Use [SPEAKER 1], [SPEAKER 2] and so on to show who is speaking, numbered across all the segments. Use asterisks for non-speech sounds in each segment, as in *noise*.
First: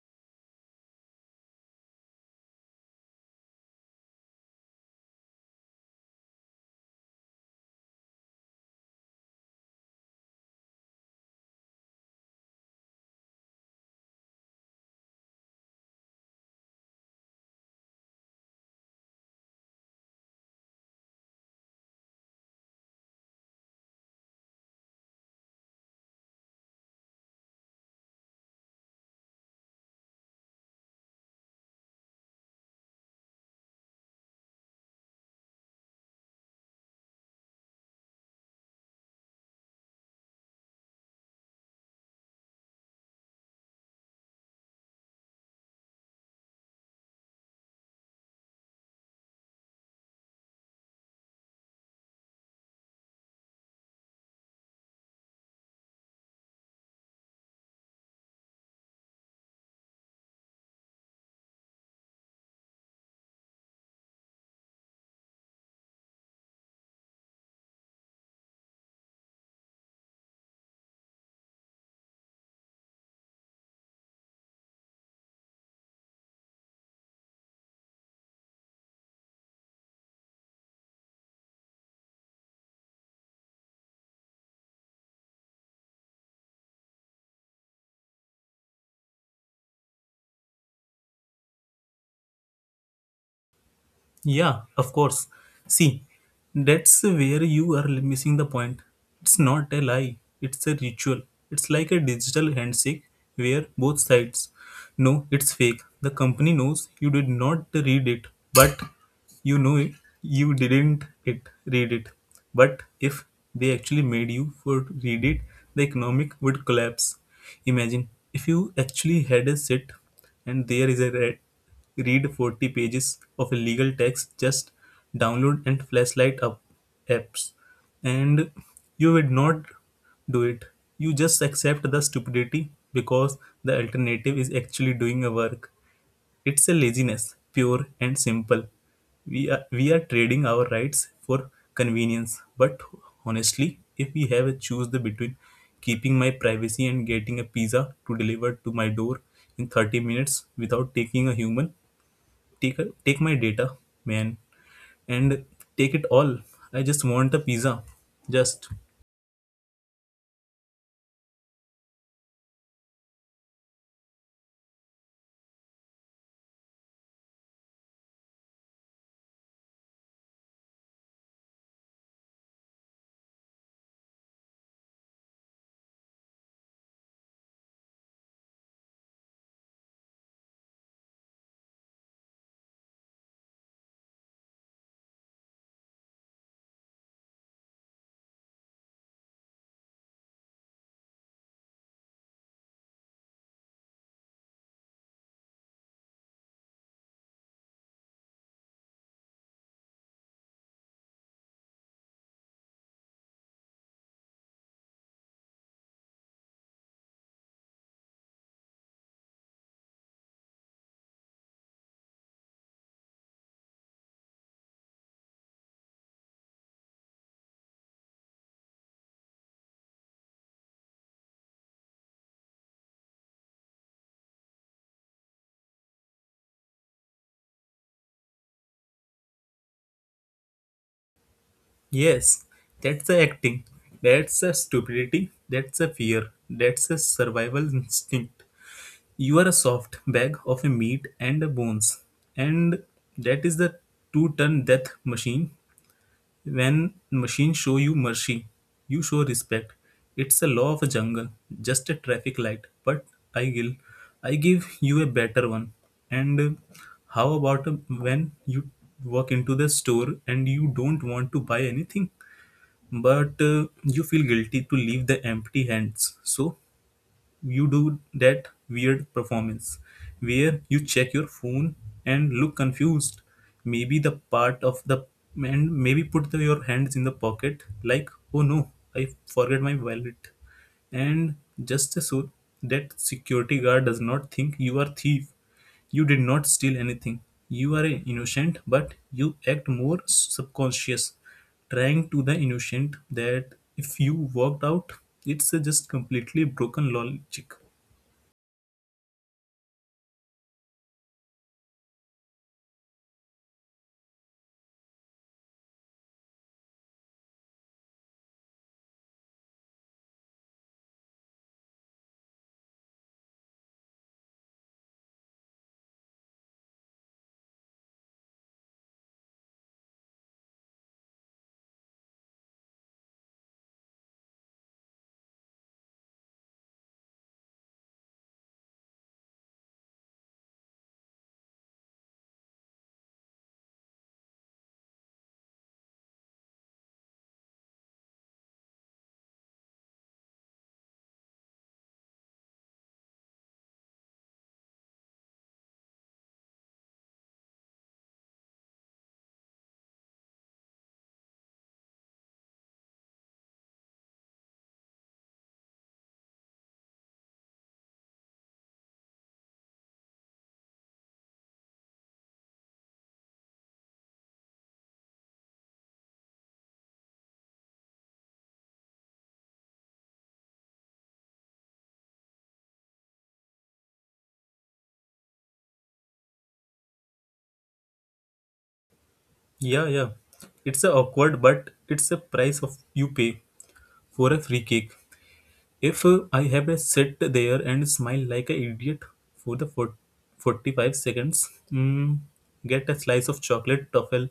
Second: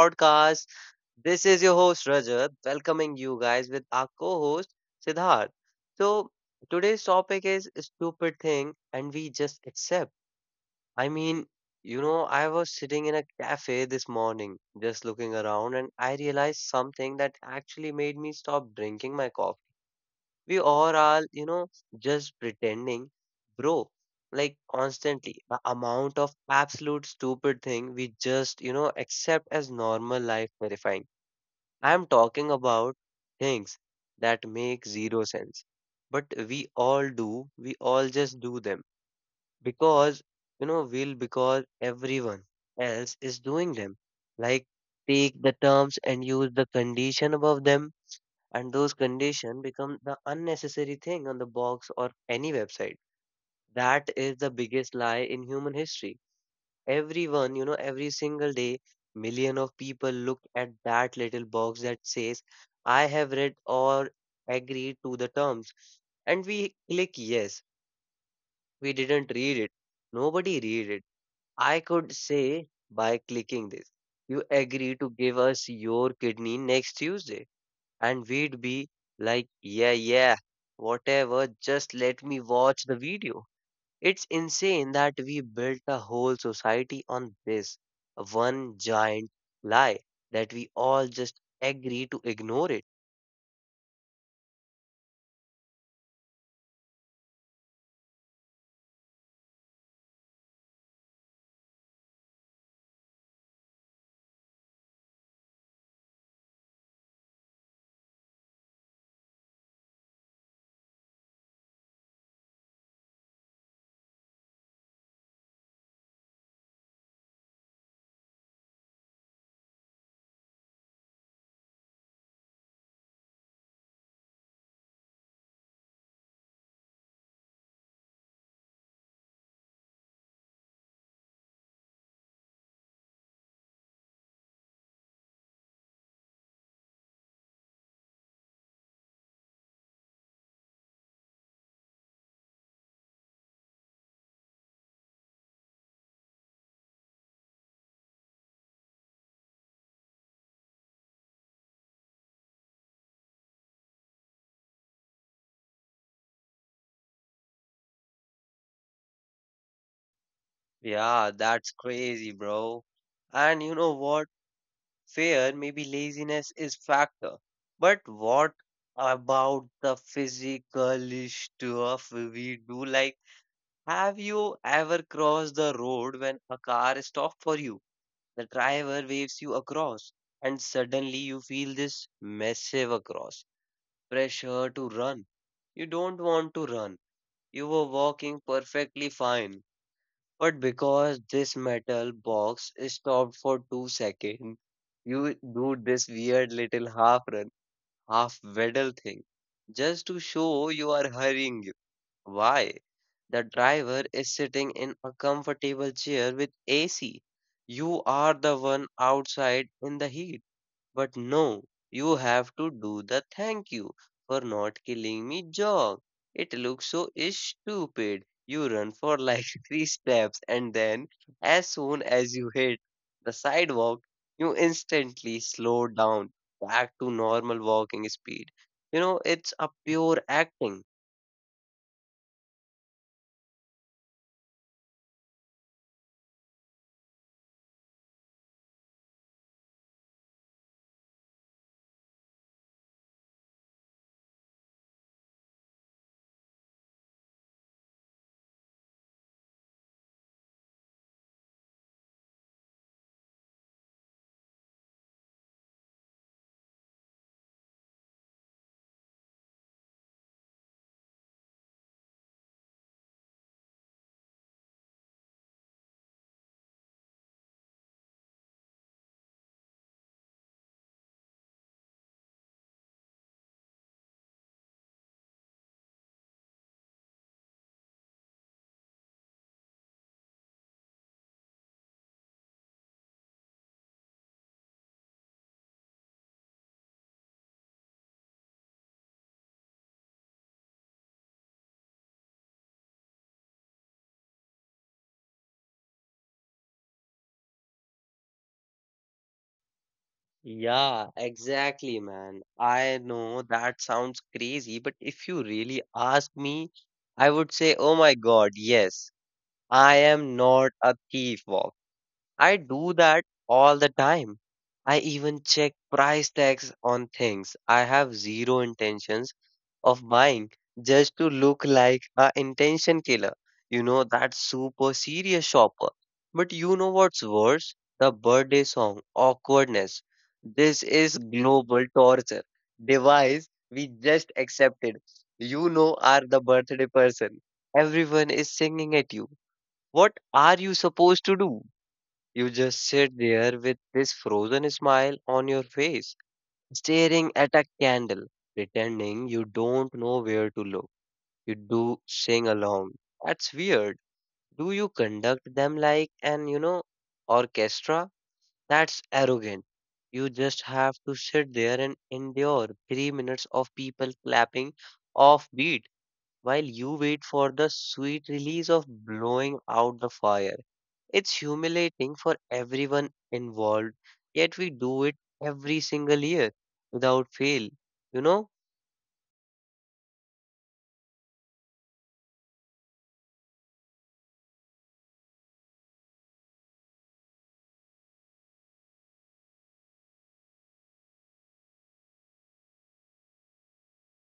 [SPEAKER 1] podcast. This is your host, Rajat, welcoming you guys with our co host, Siddharth. So, today's topic is a stupid thing, and we just accept. I mean, I was sitting in a cafe this morning, just looking around, and I realized something that actually made me stop drinking my coffee. We all are, all, just pretending, bro. Like constantly, the amount of absolute stupid thing we just, accept as normal life verifying. I'm talking about things that make zero sense, but we all do. We all just do them because, we'll because everyone else is doing them. Like take the terms and use the condition above them, and those condition become the unnecessary thing on the box or any website. That is the biggest lie in human history. Everyone, every single day, million of people look at that little box that says I have read or agreed to the terms, and we click yes. We didn't read it. Nobody read it. I could say, by clicking this, you agree to give us your kidney next Tuesday, and we'd be like, yeah, yeah, whatever, just let me watch the video. It's insane that we built a whole society on this one giant lie that we all just agree to ignore it.
[SPEAKER 2] Yeah, of course. See, that's where you are missing the point. It's not a lie, it's a ritual. It's like a digital handshake where both sides know it's fake. The company knows you did not read it, but you know it, you didn't it read it. But if they actually made you for read it, the economic would collapse. Imagine if you actually had a sit and there is a red. Read 40 pages of legal text, just download and flashlight up apps. And you would not do it. You just accept the stupidity because the alternative is actually doing a work. It's a laziness, pure and simple. We are trading our rights for convenience. But honestly, if we have a choose the between keeping my privacy and getting a pizza to deliver to my door in 30 minutes without taking a human, take take my data, man, and take it all. I just want the pizza, just
[SPEAKER 1] Yeah, that's crazy, bro. And you know what? Fear, maybe laziness is factor. But what about the physical stuff we do? Like have you ever crossed the road when a car stopped for you? The driver waves you across, and suddenly you feel this massive across pressure to run. You don't want to run. You were walking perfectly fine. But because this metal box stopped for 2 seconds, you do this weird little half run, half waddle thing just to show you are hurrying. Why? The driver is sitting in a comfortable chair with AC. You are the one outside in the heat. But no, you have to do the thank you for not killing me jog. It looks so stupid. You run for like *laughs* three steps and then, as soon as you hit the sidewalk, you instantly slow down back to normal walking speed. You know, it's a pure acting.
[SPEAKER 2] yes. That's the acting, that's the stupidity, that's the fear, that's the survival instinct. You are a soft bag of a meat and a bones, and that is the two-ton death machine. When machines show you mercy, you show respect. It's a law of a jungle, just a traffic light. But I will, I give you a better one. And how about when you walk into the store and you don't want to buy anything, but you feel guilty to leave the empty hands? So you do that weird performance where you check your phone and look confused, maybe the part of the, and maybe put the, your hands in the pocket like, oh no, I forget my wallet. And just so that security guard does not think you are thief, you did not steal anything. You are a innocent, but you act more subconscious, trying to the innocent that if you walked out, it's a just completely broken logic.
[SPEAKER 1] Yeah, exactly, man. I know that sounds crazy, but if you really ask me, I would say, oh my God, yes, I am not a thief, I do that all the time. I even check price tags on things. I have zero intentions of buying just to look like a intention killer. You know, that super serious shopper. But you know what's worse? The birthday song, awkwardness. This is global torture. Device we just accepted. You know, are the birthday person. Everyone is singing at you. What are you supposed to do? You just sit there with this frozen smile on your face, staring at a candle, pretending you don't know where to look. You do sing along. That's weird. Do you conduct them like an, orchestra? That's arrogant. You just have to sit there and endure 3 minutes of people clapping off beat while you wait for the sweet release of blowing out the fire. It's humiliating for everyone involved, yet we do it every single year without fail, you know?
[SPEAKER 2] Yeah, yeah. It's a awkward, but it's a price of you pay for a free cake. If I have a sit there and smile like an idiot for the 40, 45 seconds, mm, get a slice of chocolate truffle,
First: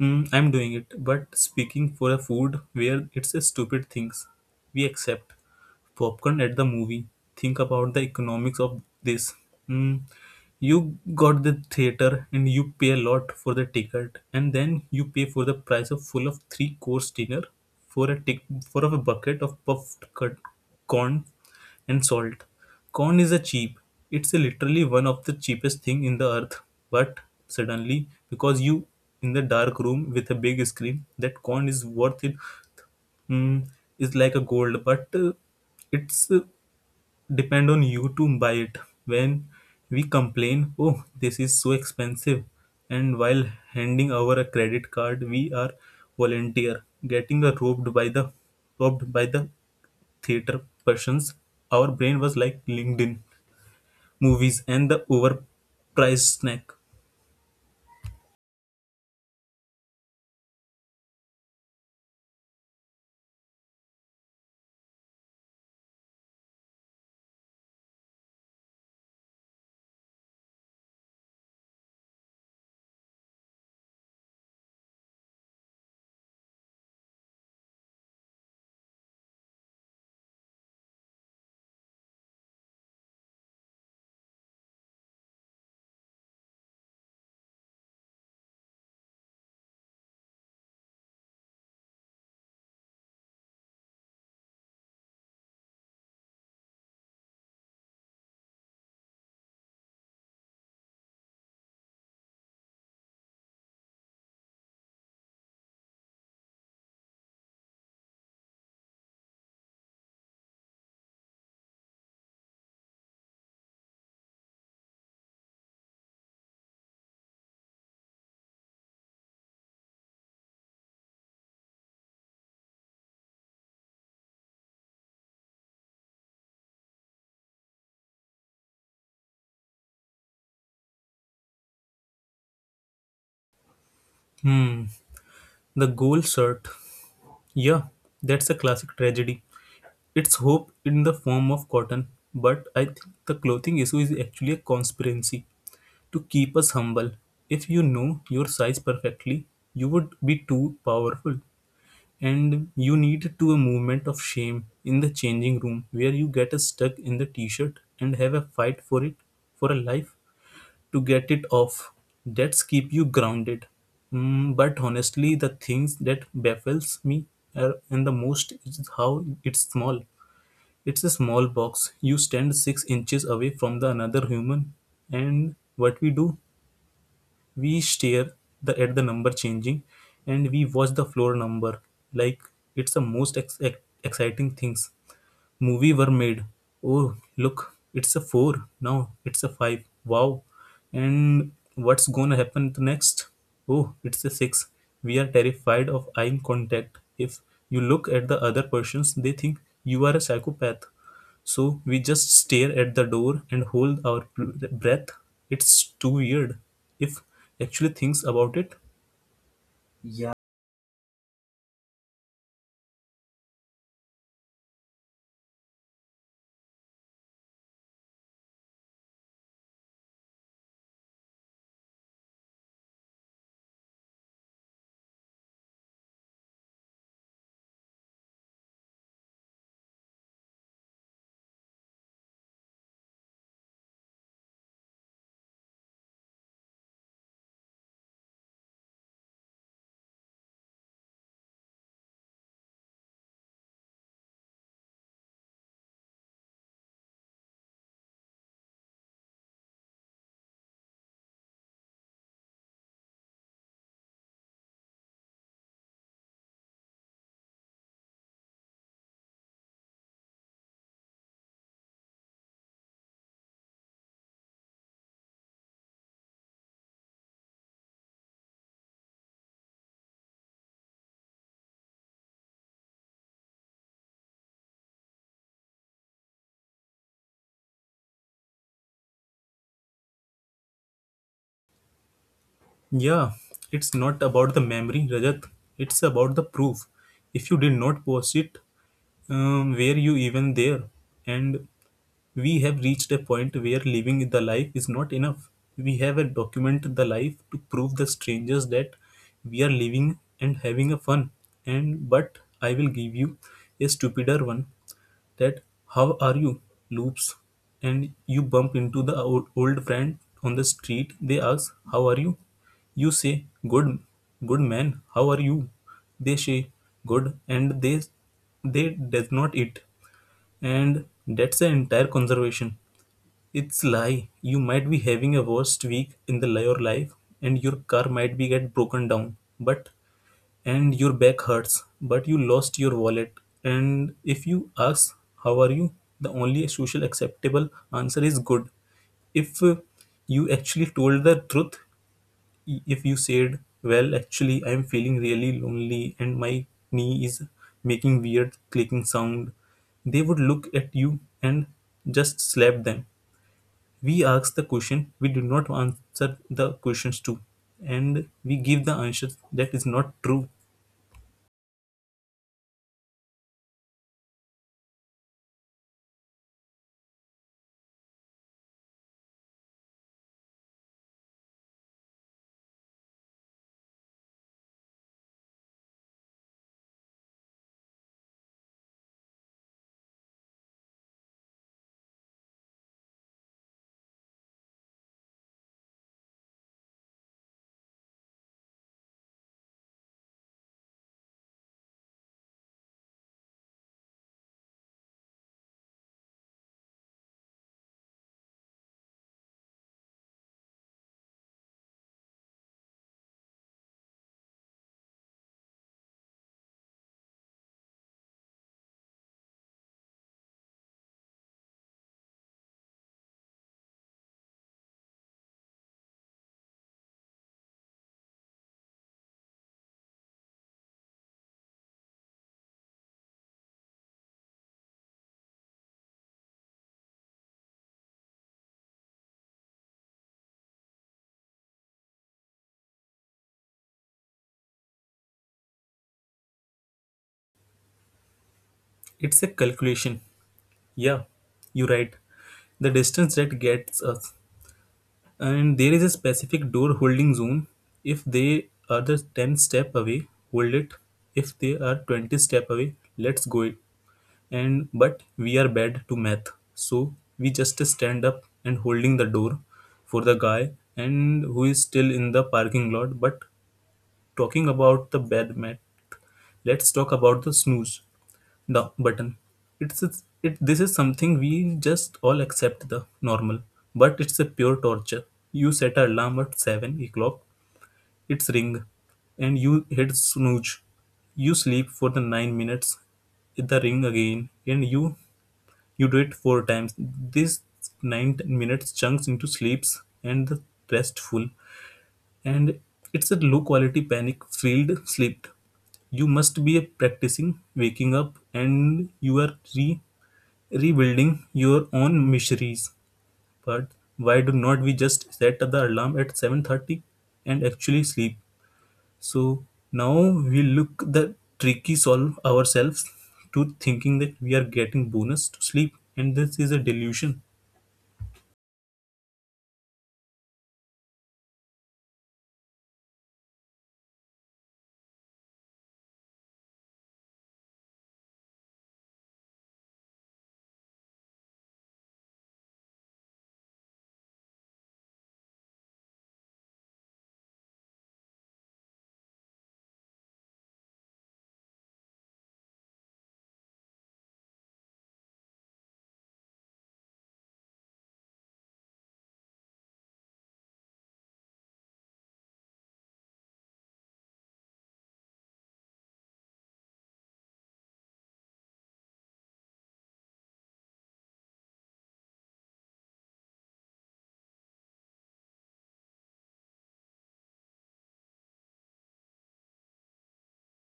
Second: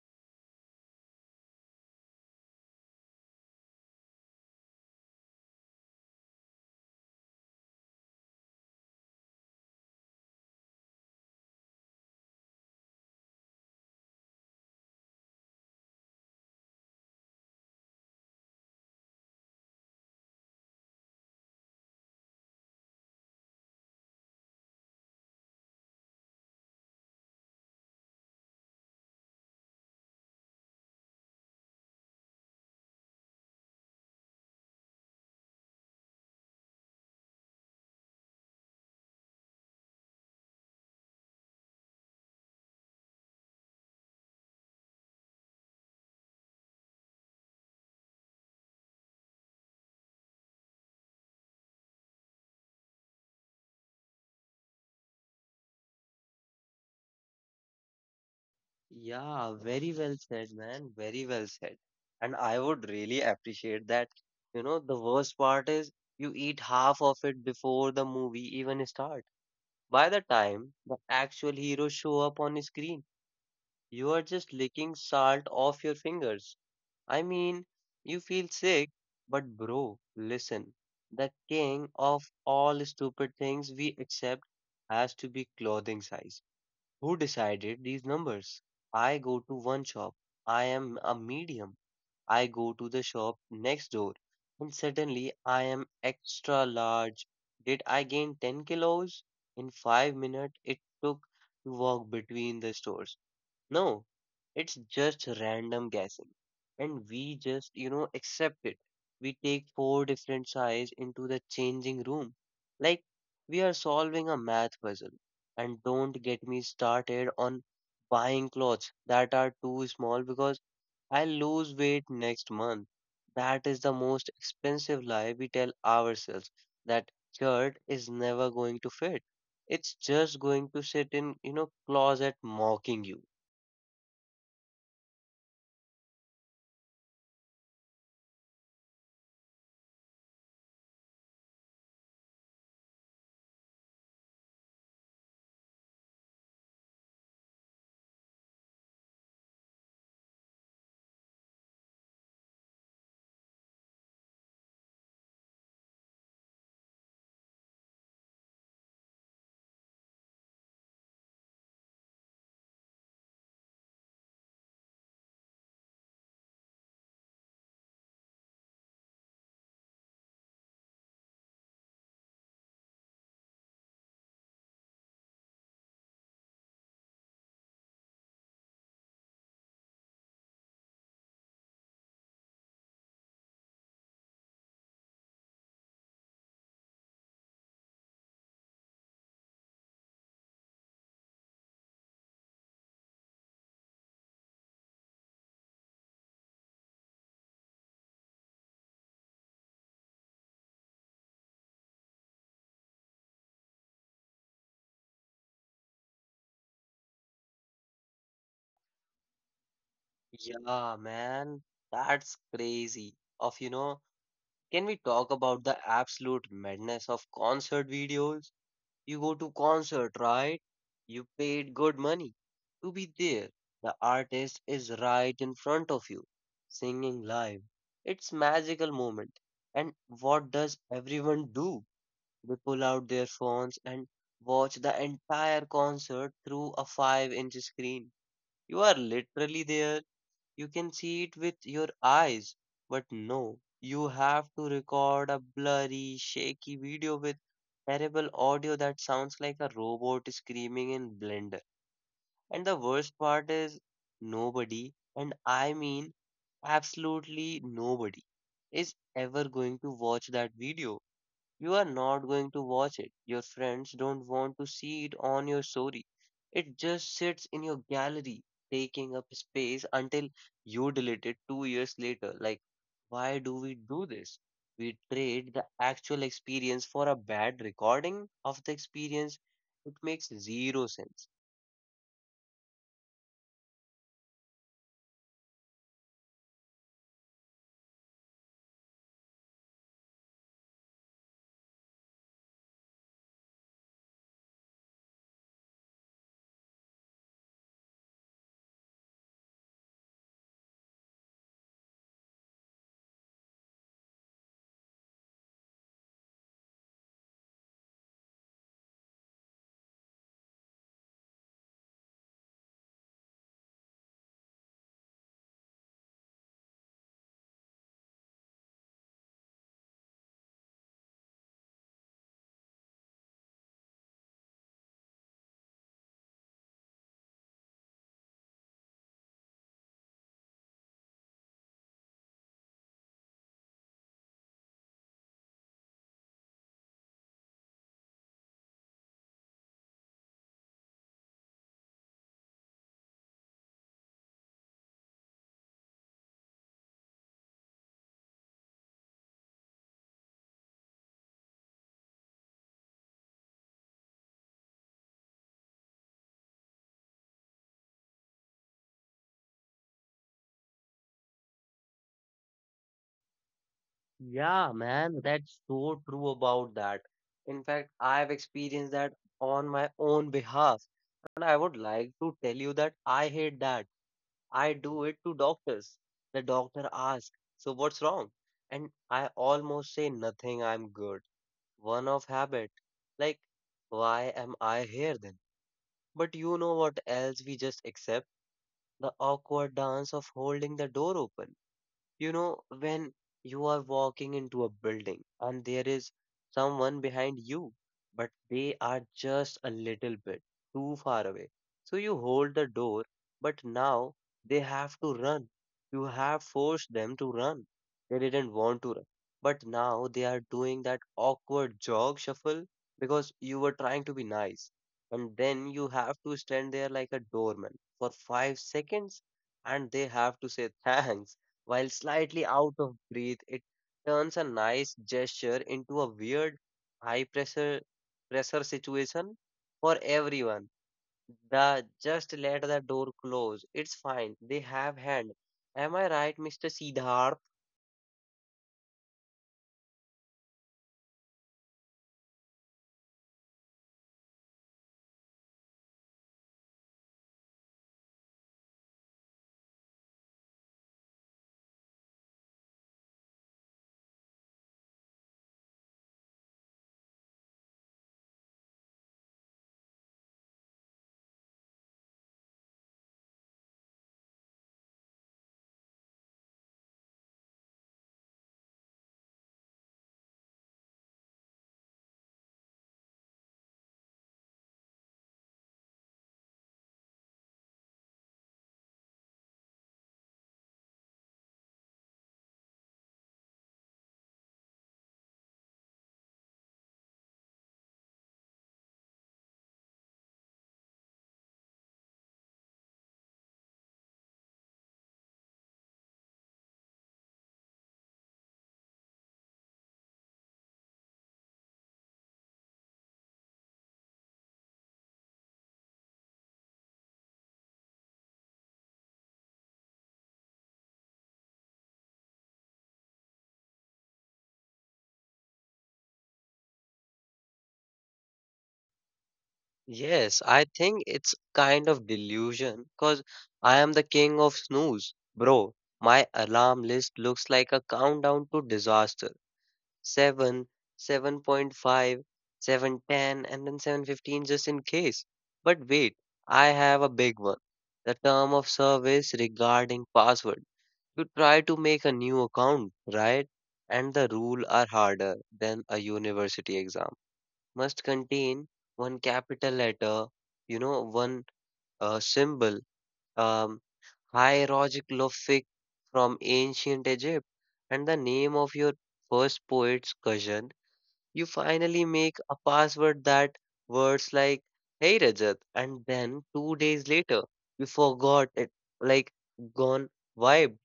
[SPEAKER 2] mm, I'm doing it. But speaking for a food where it's a stupid things, we accept popcorn at the movie. Think about the economics of this. Mm, you got the theater and you pay a lot for the ticket, and then you pay for the price of full of three course dinner, for a tick, for a bucket of puffed cut corn and salt. Corn is a cheap. It's a literally one of the cheapest thing in the earth. But suddenly, because you in the dark room with a big screen, that corn is worth it. Mm, is like a gold, but it's depend on you to buy it. When we complain, oh, this is so expensive, and while handing over a credit card, we are volunteer getting robbed by the theater persons. Our brain was like linkedin movies and the overpriced snack.
[SPEAKER 1] Yeah, very well said, man. Very well said. And I would really appreciate that. You know, the worst part is you eat half of it before the movie even start. By the time the actual heroes show up on screen, you are just licking salt off your fingers. I mean, you feel sick, but bro, listen. The king of all stupid things we accept has to be clothing size. Who decided these numbers? I go to one shop. I am a medium. I go to the shop next door. And suddenly I am extra large. Did I gain 10 kilos? In 5 minutes, it took to walk between the stores. No, it's just random guessing. And we just, accept it. We take four different sides into the changing room. Like we are solving a math puzzle. And don't get me started on buying clothes that are too small because I'll lose weight next month. That is the most expensive lie we tell ourselves that shirt is never going to fit. It's just going to sit in, closet mocking you.
[SPEAKER 2] Hmm, the gold shirt, yeah, that's a classic tragedy. It's hope in the form of cotton, but I think the clothing issue is actually a conspiracy to keep us humble. If you know your size perfectly, you would be too powerful. And you need to a movement of shame in the changing room where you get stuck in the t-shirt and have a fight for it, for a life, to get it off. That's keep you grounded. Mm, but honestly, the things that baffles me are, and the most is how it's small. It's a small box. You stand 6 inches away from the another human, and what we do? We stare the, at the number changing, and we watch the floor number like it's the most exciting things. Movie were made. Oh, look, it's a four now. It's a five. Wow, and what's gonna happen next? Oh, it's a six. We are terrified of eye contact. If you look at the other persons, they think you are a psychopath. So we just stare at the door and hold our breath. It's too weird. If actually thinks about it,
[SPEAKER 1] Yeah, man, that's crazy. Of, can we talk about the absolute madness of concert videos? You go to concert, right? You paid good money to be there. The artist is right in front of you, singing live. It's magical moment. And what does everyone do? They pull out their phones and watch the entire concert through a 5-inch screen. You are literally there, you can see it with your eyes. But no, you have to record a blurry, shaky video with terrible audio that sounds like a robot screaming in Blender. And the worst part is nobody, and I mean absolutely nobody, is ever going to watch that video. You are not going to watch it. Your friends don't want to see it on your story. It just sits in your gallery, taking up space until you delete it 2 years later. Like, why do we do this? We trade the actual experience for a bad recording of the experience. It makes zero sense.
[SPEAKER 2] yeah, it's not about the memory, Rajat. It's about the proof. If you did not post it, were you even there? And we have reached a point where living the life is not enough. We have a document the life to prove the strangers that we are living and having a fun. And but I will give you a stupider one that "How are you?" loops, and you bump into the old friend on the street. They ask, how are you? You say, good, good man, how are you? They say, good, and they does not eat. And that's the entire conservation. It's lie. You might be having a worst week in the your life, and your car might be get broken down. But and your back hurts, but you lost your wallet. And if you ask how are you, the only social acceptable answer is good. If you actually told the truth, if you said, well, actually, I'm feeling really lonely and my knee is making weird clicking sound, they would look at you and just slap them. We ask the question, we do not answer the questions to, and we give the answer that is not true.
[SPEAKER 1] Yeah, man, that's so true about that. In fact, I've experienced that on my own behalf. And I would like to tell you that I hate that. I do it to doctors. The doctor asks, so what's wrong? And I almost say nothing, I'm good. One of habit. Like, why am I here then? But you know what else we just accept? The awkward dance of holding the door open. You know, when you are walking into a building and there is someone behind you, but they are just a little bit too far away. So you hold the door, but now they have to run. You have forced them to run. They didn't want to run, but now they are doing that awkward jog shuffle because you were trying to be nice. And then you have to stand there like a doorman for 5 seconds and they have to say thanks while slightly out of breath. It turns a nice gesture into a weird high pressure situation for everyone. The just let the door close. It's fine. They have hand. Am I right, Mr. Siddharth?
[SPEAKER 2] It's a calculation, yeah, you're right. The distance that gets us, and there is a specific door holding zone. If they are the 10 step away, hold it. If they are 20 step away, let's go it. And but we are bad to math, so we just stand up and holding the door for the guy and who is still in the parking lot. But talking about the bed mat, let's talk about the snooze the button. It's it. This is something we just all accept the normal, but it's a pure torture. You set an alarm at 7 o'clock. It's ring, and you hit snooze. You sleep for the 9 minutes. Hit the ring again, and you do it four times. This 9 minutes chunks into sleeps and the restful and it's a low quality panic filled sleep. You must be practicing waking up and you are rebuilding your own miseries. But why do not we just set the alarm at 7:30 and actually sleep? So now we look the tricky solve ourselves to thinking that we are getting bonus to sleep, and this is a delusion.
[SPEAKER 1] Yes, I think it's kind of delusion because I am the king of snooze. Bro, my alarm list looks like a countdown to disaster. 7, 7.5, 7:10, and then 7:15 just in case. But wait, I have a big one. The term of service regarding password. You try to make a new account, right? And the rule are harder than a university exam. Must contain one capital letter, one symbol, um, hieroglyphic from ancient Egypt, and the name of your first poet's cousin. You finally make a password that words like, hey Rajat, and then 2 days later, you forgot it, like gone vibe.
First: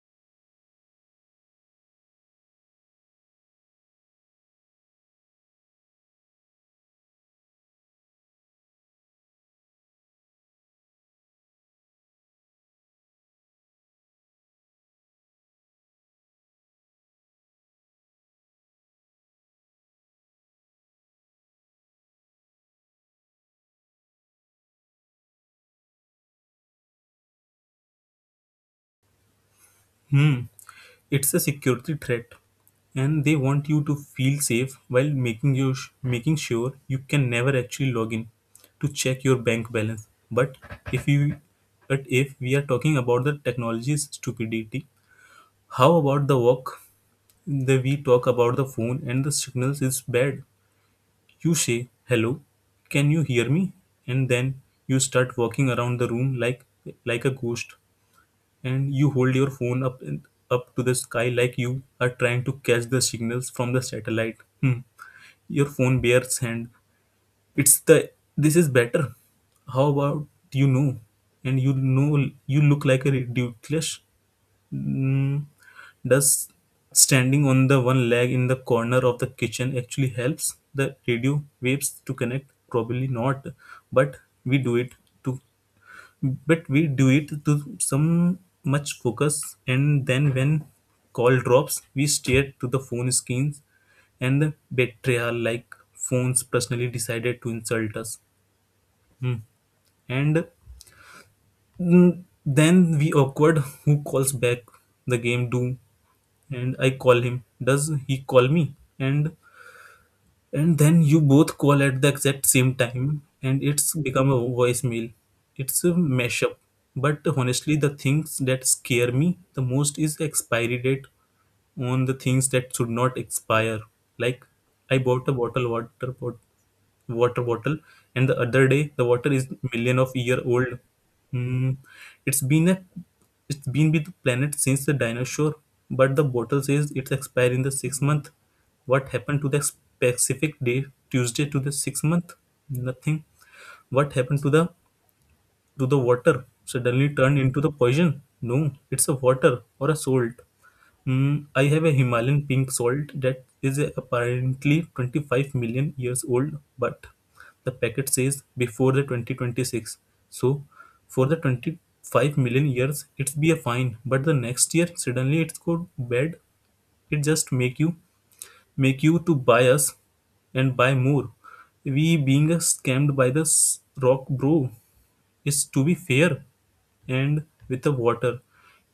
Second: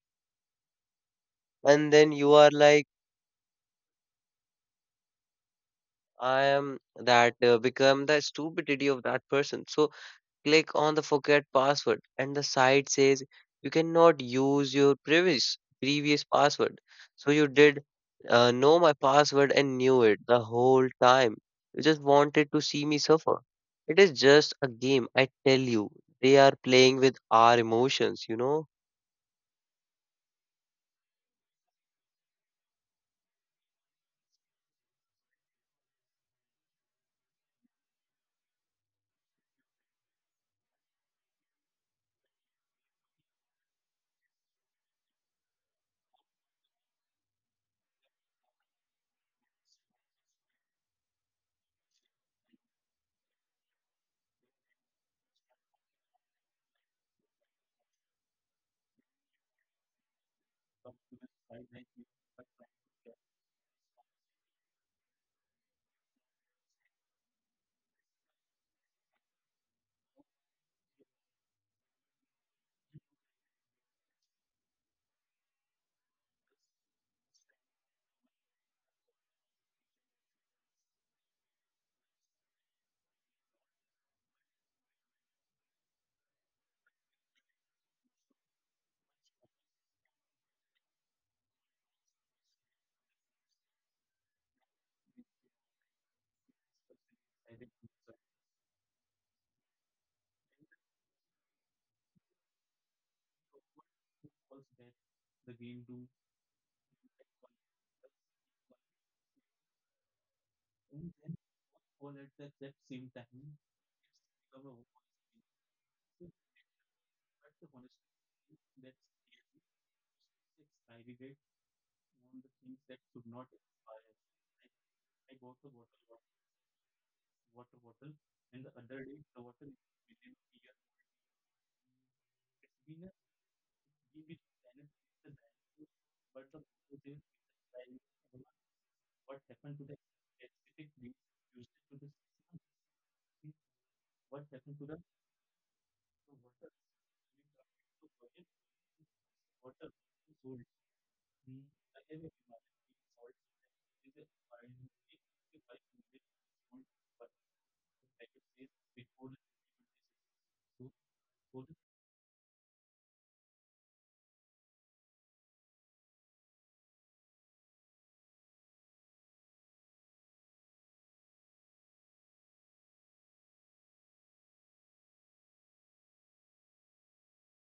[SPEAKER 1] And then you are like, I am that become the stupidity of that person. So click on the forget password and the site says you cannot use your previous password. So you did know my password and knew it the whole time. You just wanted to see me suffer. It is just a game, I tell you. They are playing with our emotions, you know?
[SPEAKER 2] Hmm. It's a security threat, and they want you to feel safe while making you making sure you can never actually log in to check your bank balance. But if you but if we are talking about the technology's stupidity, how about the work? The we talk about the phone and the signals is bad. You say hello, can you hear me? And then you start walking around the room like a ghost, and you hold your phone up to the sky like you are trying to catch the signals from the satellite. Hmm. Your phone bears hand. It's the this is better. How about you know? And you know you look like a ridiculous. Mm, does standing on the one leg in the corner of the kitchen actually helps the radio waves to connect? Probably not, but we do it to we do it to some much focus, and then when call drops, we stare to the phone screens and the betrayal like phones personally decided to insult us. Hmm. And mm, then we awkward who calls back the game do, and I call him, does he call me, and and then you both call at the exact same time and it's become a voicemail. It's a mashup. But honestly, the things that scare me the most is expiry date on the things that should not expire, like I bought a bottle water bottle water bottle, and the other day the water is million of year old. Mm, it's been a it's been with the planet since the dinosaur, but the bottle says it's expired in the sixth month. What happened to the specific day, tuesday to the sixth month? Nothing. What happened to the do the water suddenly turn into the poison? No, it's a water or a salt. Mm, I have a Himalayan pink salt that is apparently 25 million years old, but the packet says before the 2026. So, for the 25 million years, it's be a fine, but the next year suddenly it's go bad. It just make you to buy us and buy more. We being scammed by the rock, bro. Is to be fair, and with the water,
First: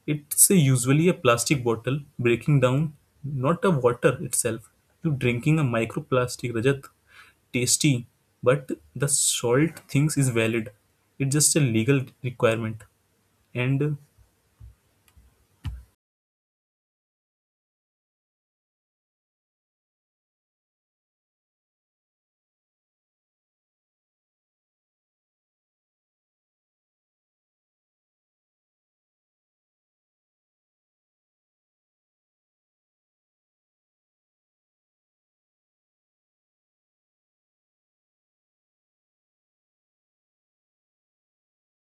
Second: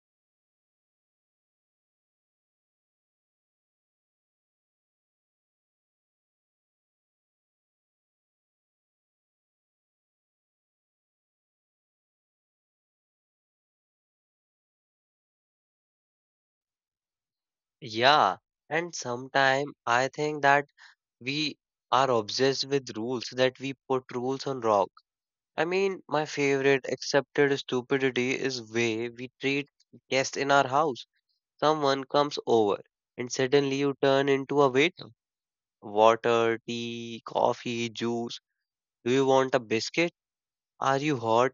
[SPEAKER 2] it's a usually a plastic bottle breaking down, not the water itself. You drinking a microplastic, Rajat. Tasty, but the salt things is valid. It's just a legal requirement. And
[SPEAKER 1] Yeah. And sometimes I think that we are obsessed with rules, that we put rules on rock. I mean, my favorite accepted stupidity is way we treat guests in our house. Someone comes over and suddenly you turn into a waiter. Water, tea, coffee, juice. Do you want a biscuit? Are you hot?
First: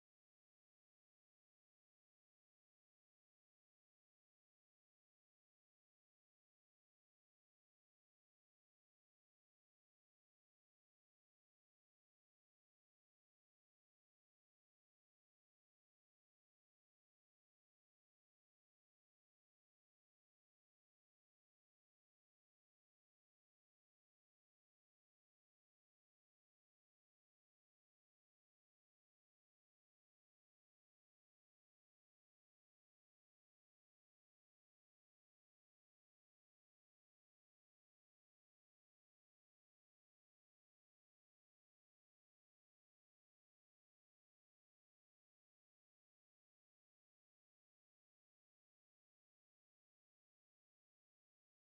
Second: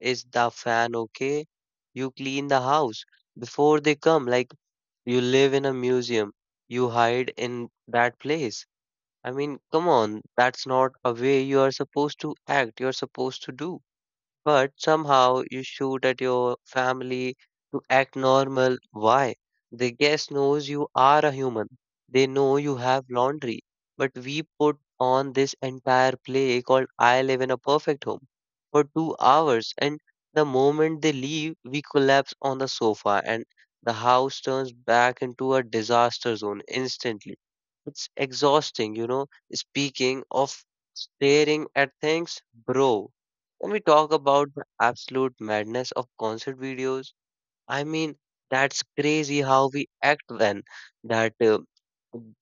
[SPEAKER 1] Is the fan okay? You clean the house before they come, like you live in a museum. You hide in that place. I mean, come on, that's not a way you are supposed to act, you're supposed to do. But somehow you shoot at your family to act normal. Why? The guest knows you are a human. They know you have laundry. But we put on this entire play called I Live in a Perfect Home for 2 hours. And the moment they leave, we collapse on the sofa and the house turns back into a disaster zone instantly. It's exhausting, you know, speaking of staring at things, bro. When we talk about the absolute madness of concert videos, I mean, that's crazy how we act then. That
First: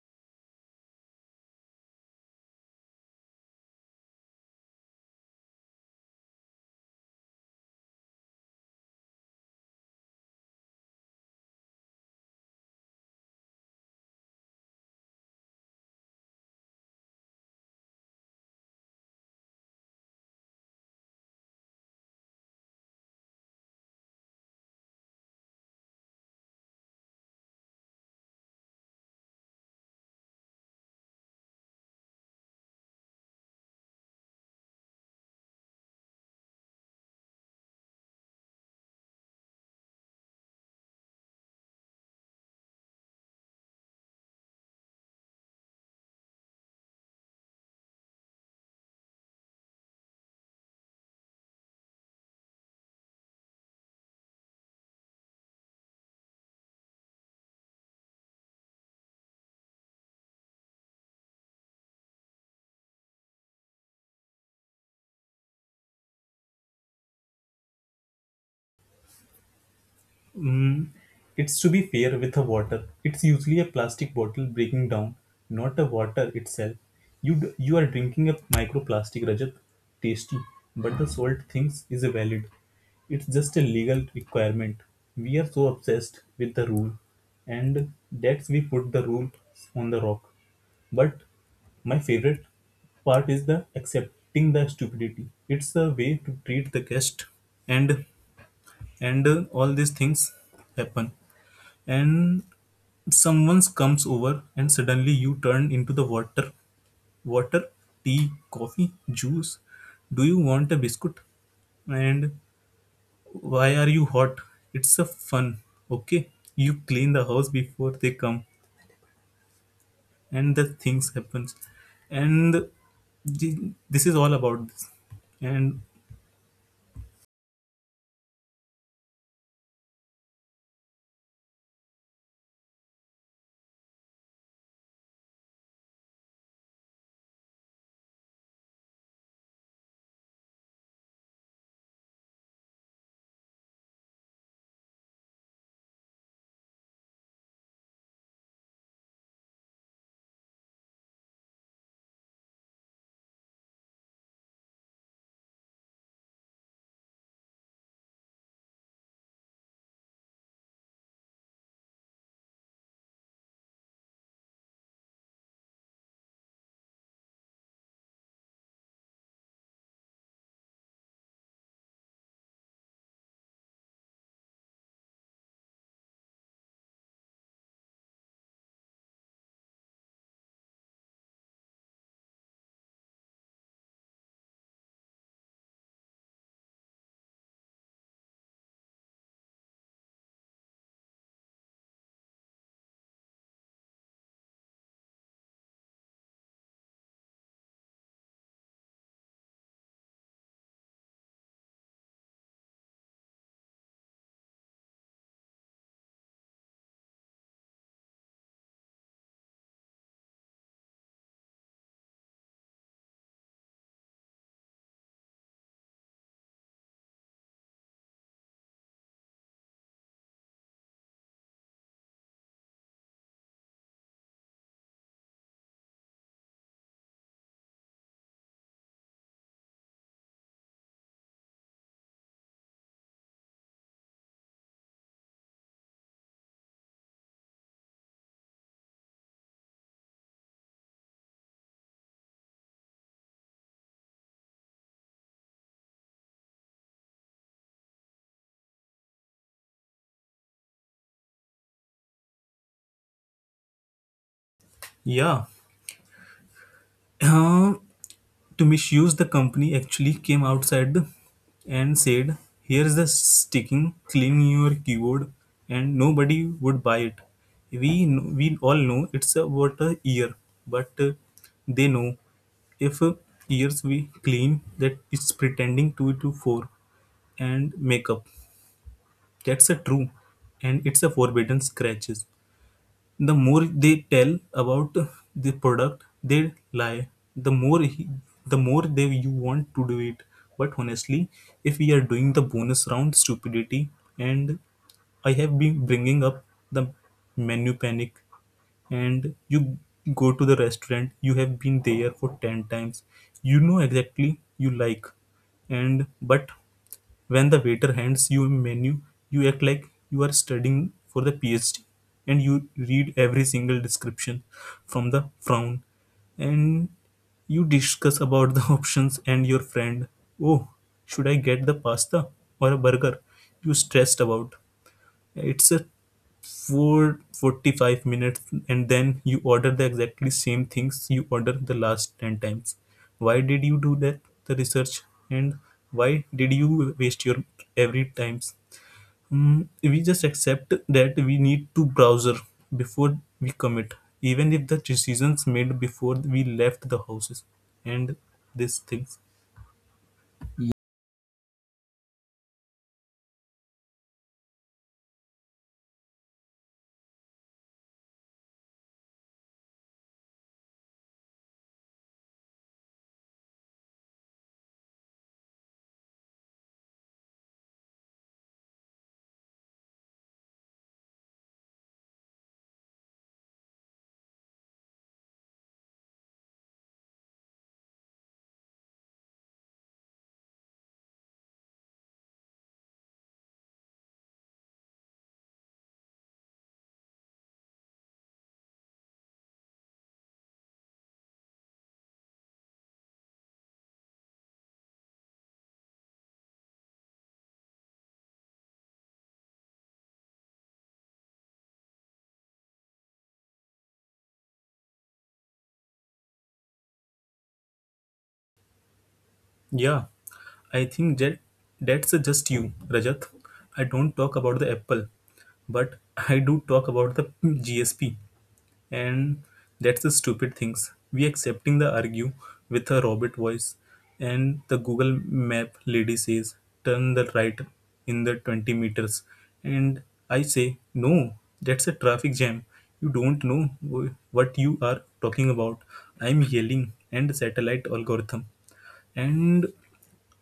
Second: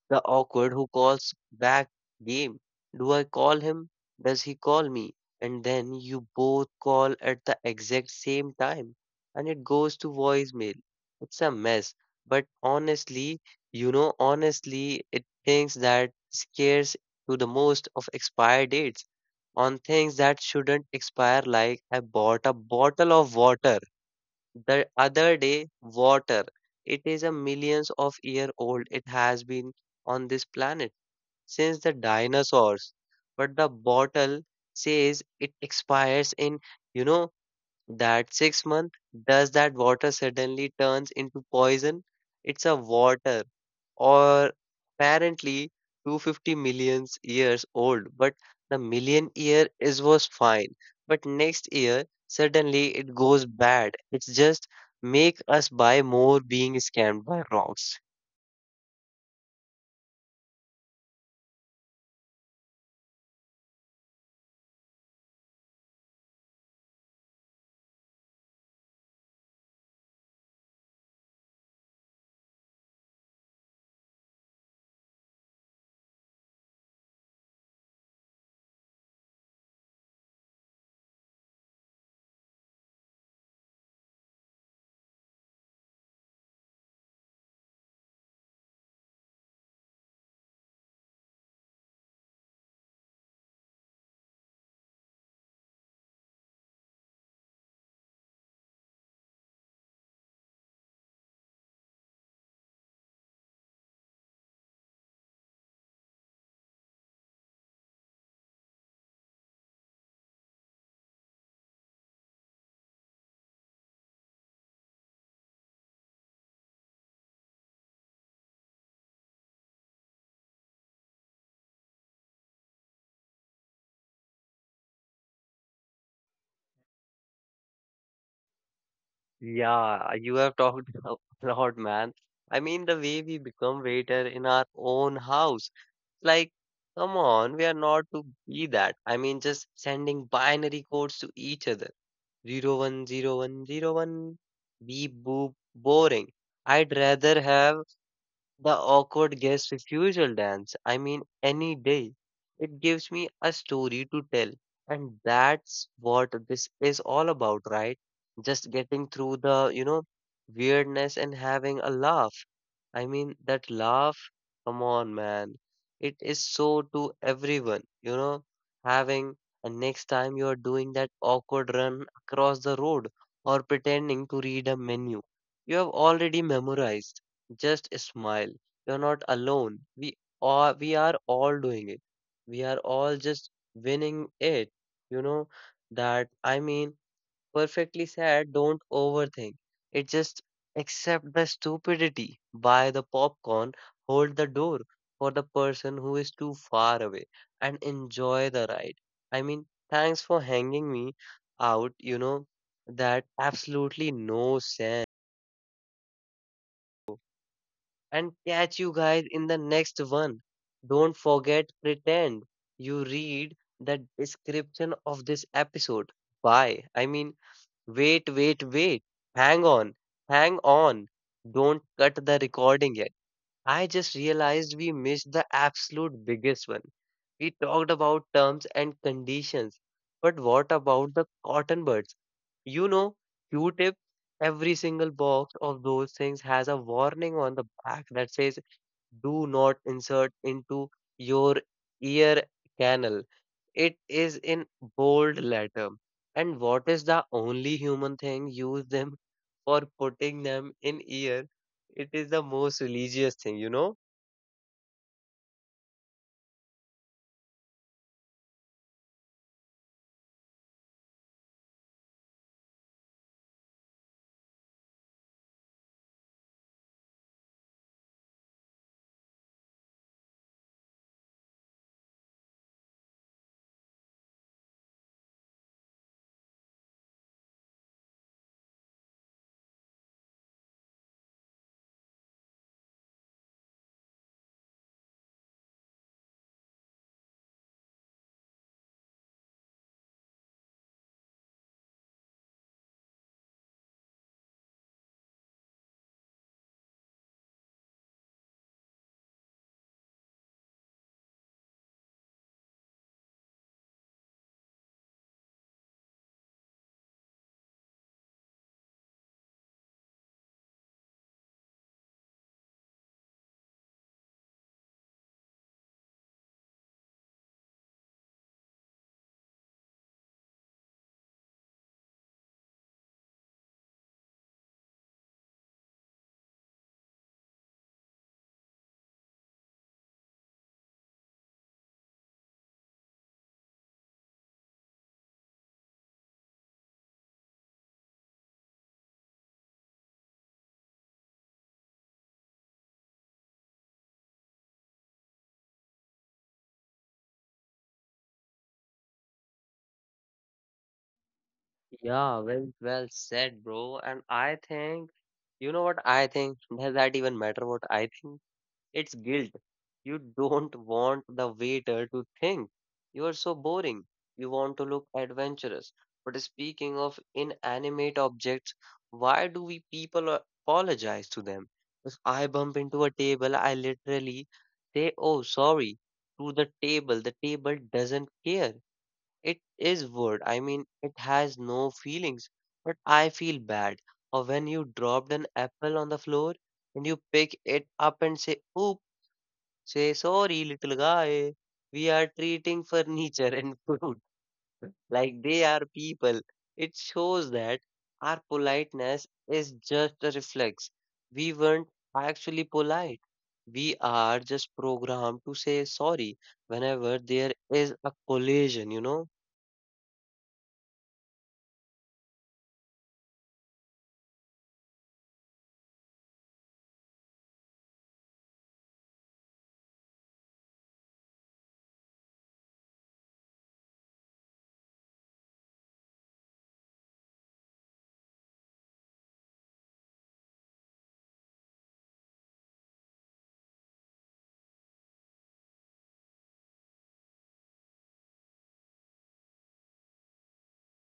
[SPEAKER 1] the awkward who calls back game. Do I call him? Does he call me? And then you both call at the exact same time and it goes to voicemail. It's a mess. But honestly, it thinks that scares to the most of expired dates on things that shouldn't expire, like I bought a bottle of water the other day, water. It is a millions of year old. It has been on this planet since the dinosaurs. But the bottle says it expires in, you know, that 6 month, does that water suddenly turns into poison? It's a water, or apparently 250 million years old, but the million year is was fine. But next year, suddenly it goes bad. It's just make us buy more being scammed by rocks.
[SPEAKER 2] mm, it's to be fair with the water. It's usually a plastic bottle breaking down, not the water itself. You are drinking a microplastic, Rajat. Tasty, but the salt things is valid. It's just a legal requirement. We are so obsessed with the rule, and that's we put the rule on the rock. But my favorite part is the accepting the stupidity. It's a way to treat the guest, and and all these things happen. And someone comes over, and suddenly you turn into the water, tea, coffee, juice. Do you want a biscuit? And why are you hot? It's a fun, okay. You clean the house before they come, and the things happens. And th- this is all about this. And
[SPEAKER 1] Yeah, you have talked *laughs* a lot, man. I mean, the way we become waiter in our own house. Like, come on, we are not to be that. I mean, just sending binary codes to each other. 0 1 0 1 0 1, beep boop, boring. I'd rather have the awkward guest refusal dance, I mean, any day. It gives me a story to tell. And that's what this is all about, right? Just getting through the, weirdness and having a laugh. I mean, that laugh, come on, man. It is so to everyone, having, and next time you are doing that awkward run across the road or pretending to read a menu, you have already memorized just smile. You're not alone. We are all doing it. We are all just winning it. You know that I mean perfectly said, don't overthink. It just accept the stupidity. Buy the popcorn, hold the door for the person who is too far away and enjoy the ride. I mean, thanks for hanging me out, that absolutely no sense. And catch you guys in the next one. Don't forget, pretend you read the description of this episode. Why? I mean, wait, wait, wait. Hang on, hang on. Don't cut the recording yet. I just realized we missed the absolute biggest one. We talked about terms and conditions, but what about the cotton buds? You know, Q-tip, every single box of those things has a warning on the back that says do not insert into your ear canal. It is in bold letter. And what is the only human thing use them for putting them in ear? It is the most religious thing, you know?
[SPEAKER 2] yeah, *clears throat* to misuse the company actually came outside and said, here's the sticking, clean your keyboard. And nobody would buy it. We kn- we all know it's about a year but they know if years we clean that, it's pretending two to four and makeup. That's a true, and it's a forbidden scratches. The more they tell about the product, they lie. The more he, the more they you want to do it. But honestly, if we are doing the bonus round stupidity, and I have been bringing up the menu panic, and you go to the restaurant you have been there for 10 times, you know exactly you like. And but when the waiter hands you a menu, you act like you are studying for the PhD, and you read every single description from the frown. And you discuss about the *laughs* options and your friend. Oh, should I get the pasta or a burger? You stressed about. It's a 4 45 minutes, and then you order the exactly same things you ordered the last 10 times. Why did you do that? The research, and why did you waste your every times? Mm, we just accept that we need to browser before we commit, even if the decisions made before we left the houses and these things.
[SPEAKER 1] Yeah, well, well said, bro. And I think, you know what I think? Does that even matter what I think? It's guilt. You don't want the waiter to think you are so boring. You want to look adventurous. But speaking of inanimate objects, why do we people apologize to them? If I bump into a table, I literally say, oh, sorry, to the table. The table doesn't care. It is wood. I mean, it has no feelings. But I feel bad. Or when you dropped an apple on the floor, and you pick it up and say, "Oops." Say, sorry, little guy, we are treating furniture and food *laughs* like they are people. It shows that our politeness is just a reflex. We weren't actually polite. We are just programmed to say sorry whenever there is a collision, you know?
[SPEAKER 2] Yeah, I think that that's just you, Rajat. I don't talk about the Apple, but I do talk about the GSP, and that's the stupid things. We accepting the argue with a robot voice, and the Google Map lady says turn the right in the 20 meters, and I say no, that's a traffic jam. You don't know what you are talking about. I'm yelling and satellite algorithm. And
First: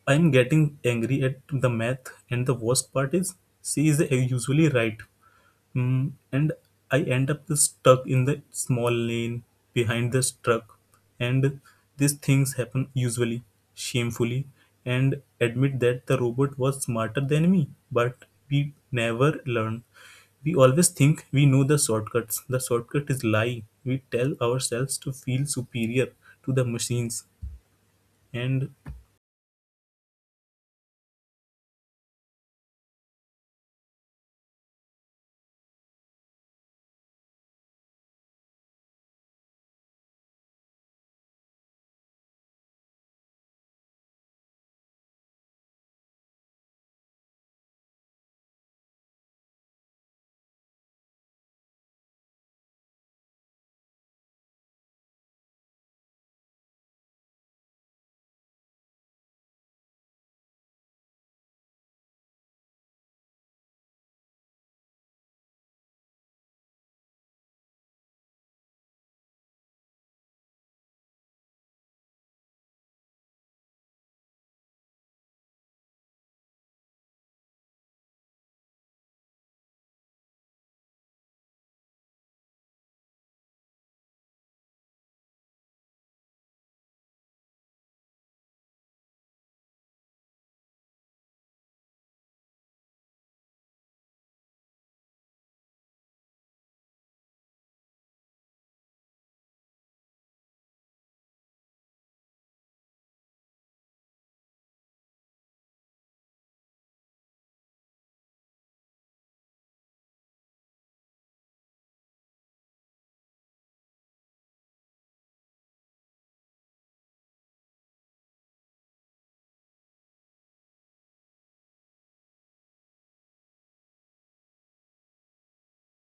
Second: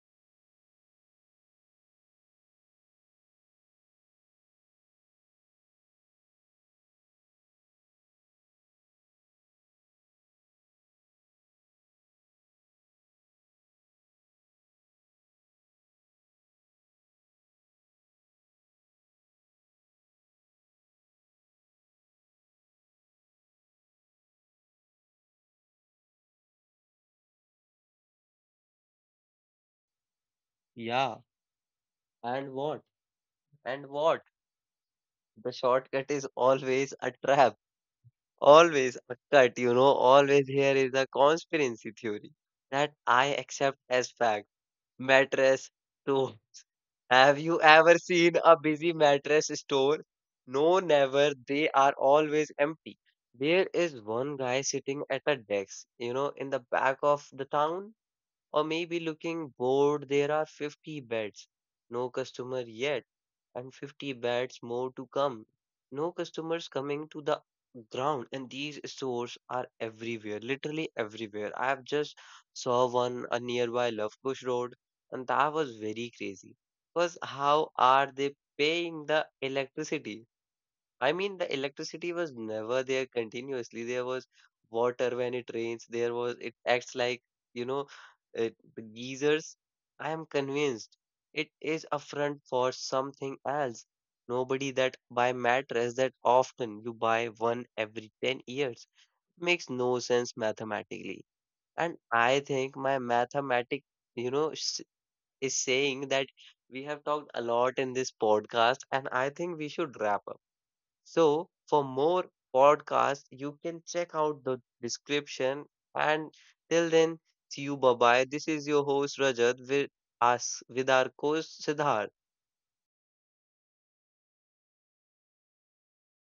[SPEAKER 2] I'm getting angry at the math, and the worst part is she is usually right. Mm, and I end up stuck in the small lane behind the truck. And these things happen usually, shamefully, and admit that the robot was smarter than me, but we never learn. We always think we know the shortcuts. The shortcut is lie. We tell ourselves to feel superior to the machines. And
[SPEAKER 1] Yeah. And what? And what? The shortcut is always a trap. Always a cut, you know, always here is a conspiracy theory that I accept as fact. Mattress store. Have you ever seen a busy mattress store? No, never. They are always empty. There is one guy sitting at a desk, in the back of the town, or maybe looking bored. There are 50 beds. No customer yet and 50 beds more to come. No customers coming to the ground, and these stores are everywhere, literally everywhere. I have just saw one nearby Love Kush Road, and that was very crazy. Because how are they paying the electricity? I mean, the electricity was never there continuously. There was water when it rains. There was, it acts like, you know, the geysers. I am convinced it is a front for something else. Nobody that buy mattress that often you buy one every 10 years makes no sense mathematically. And I think my mathematic, you know, s- is saying that we have talked a lot in this podcast, and I think we should wrap up. So, for more podcasts, you can check out the description. And till then, see you. Bye bye. This is your host Rajat with us with our co host Siddharth.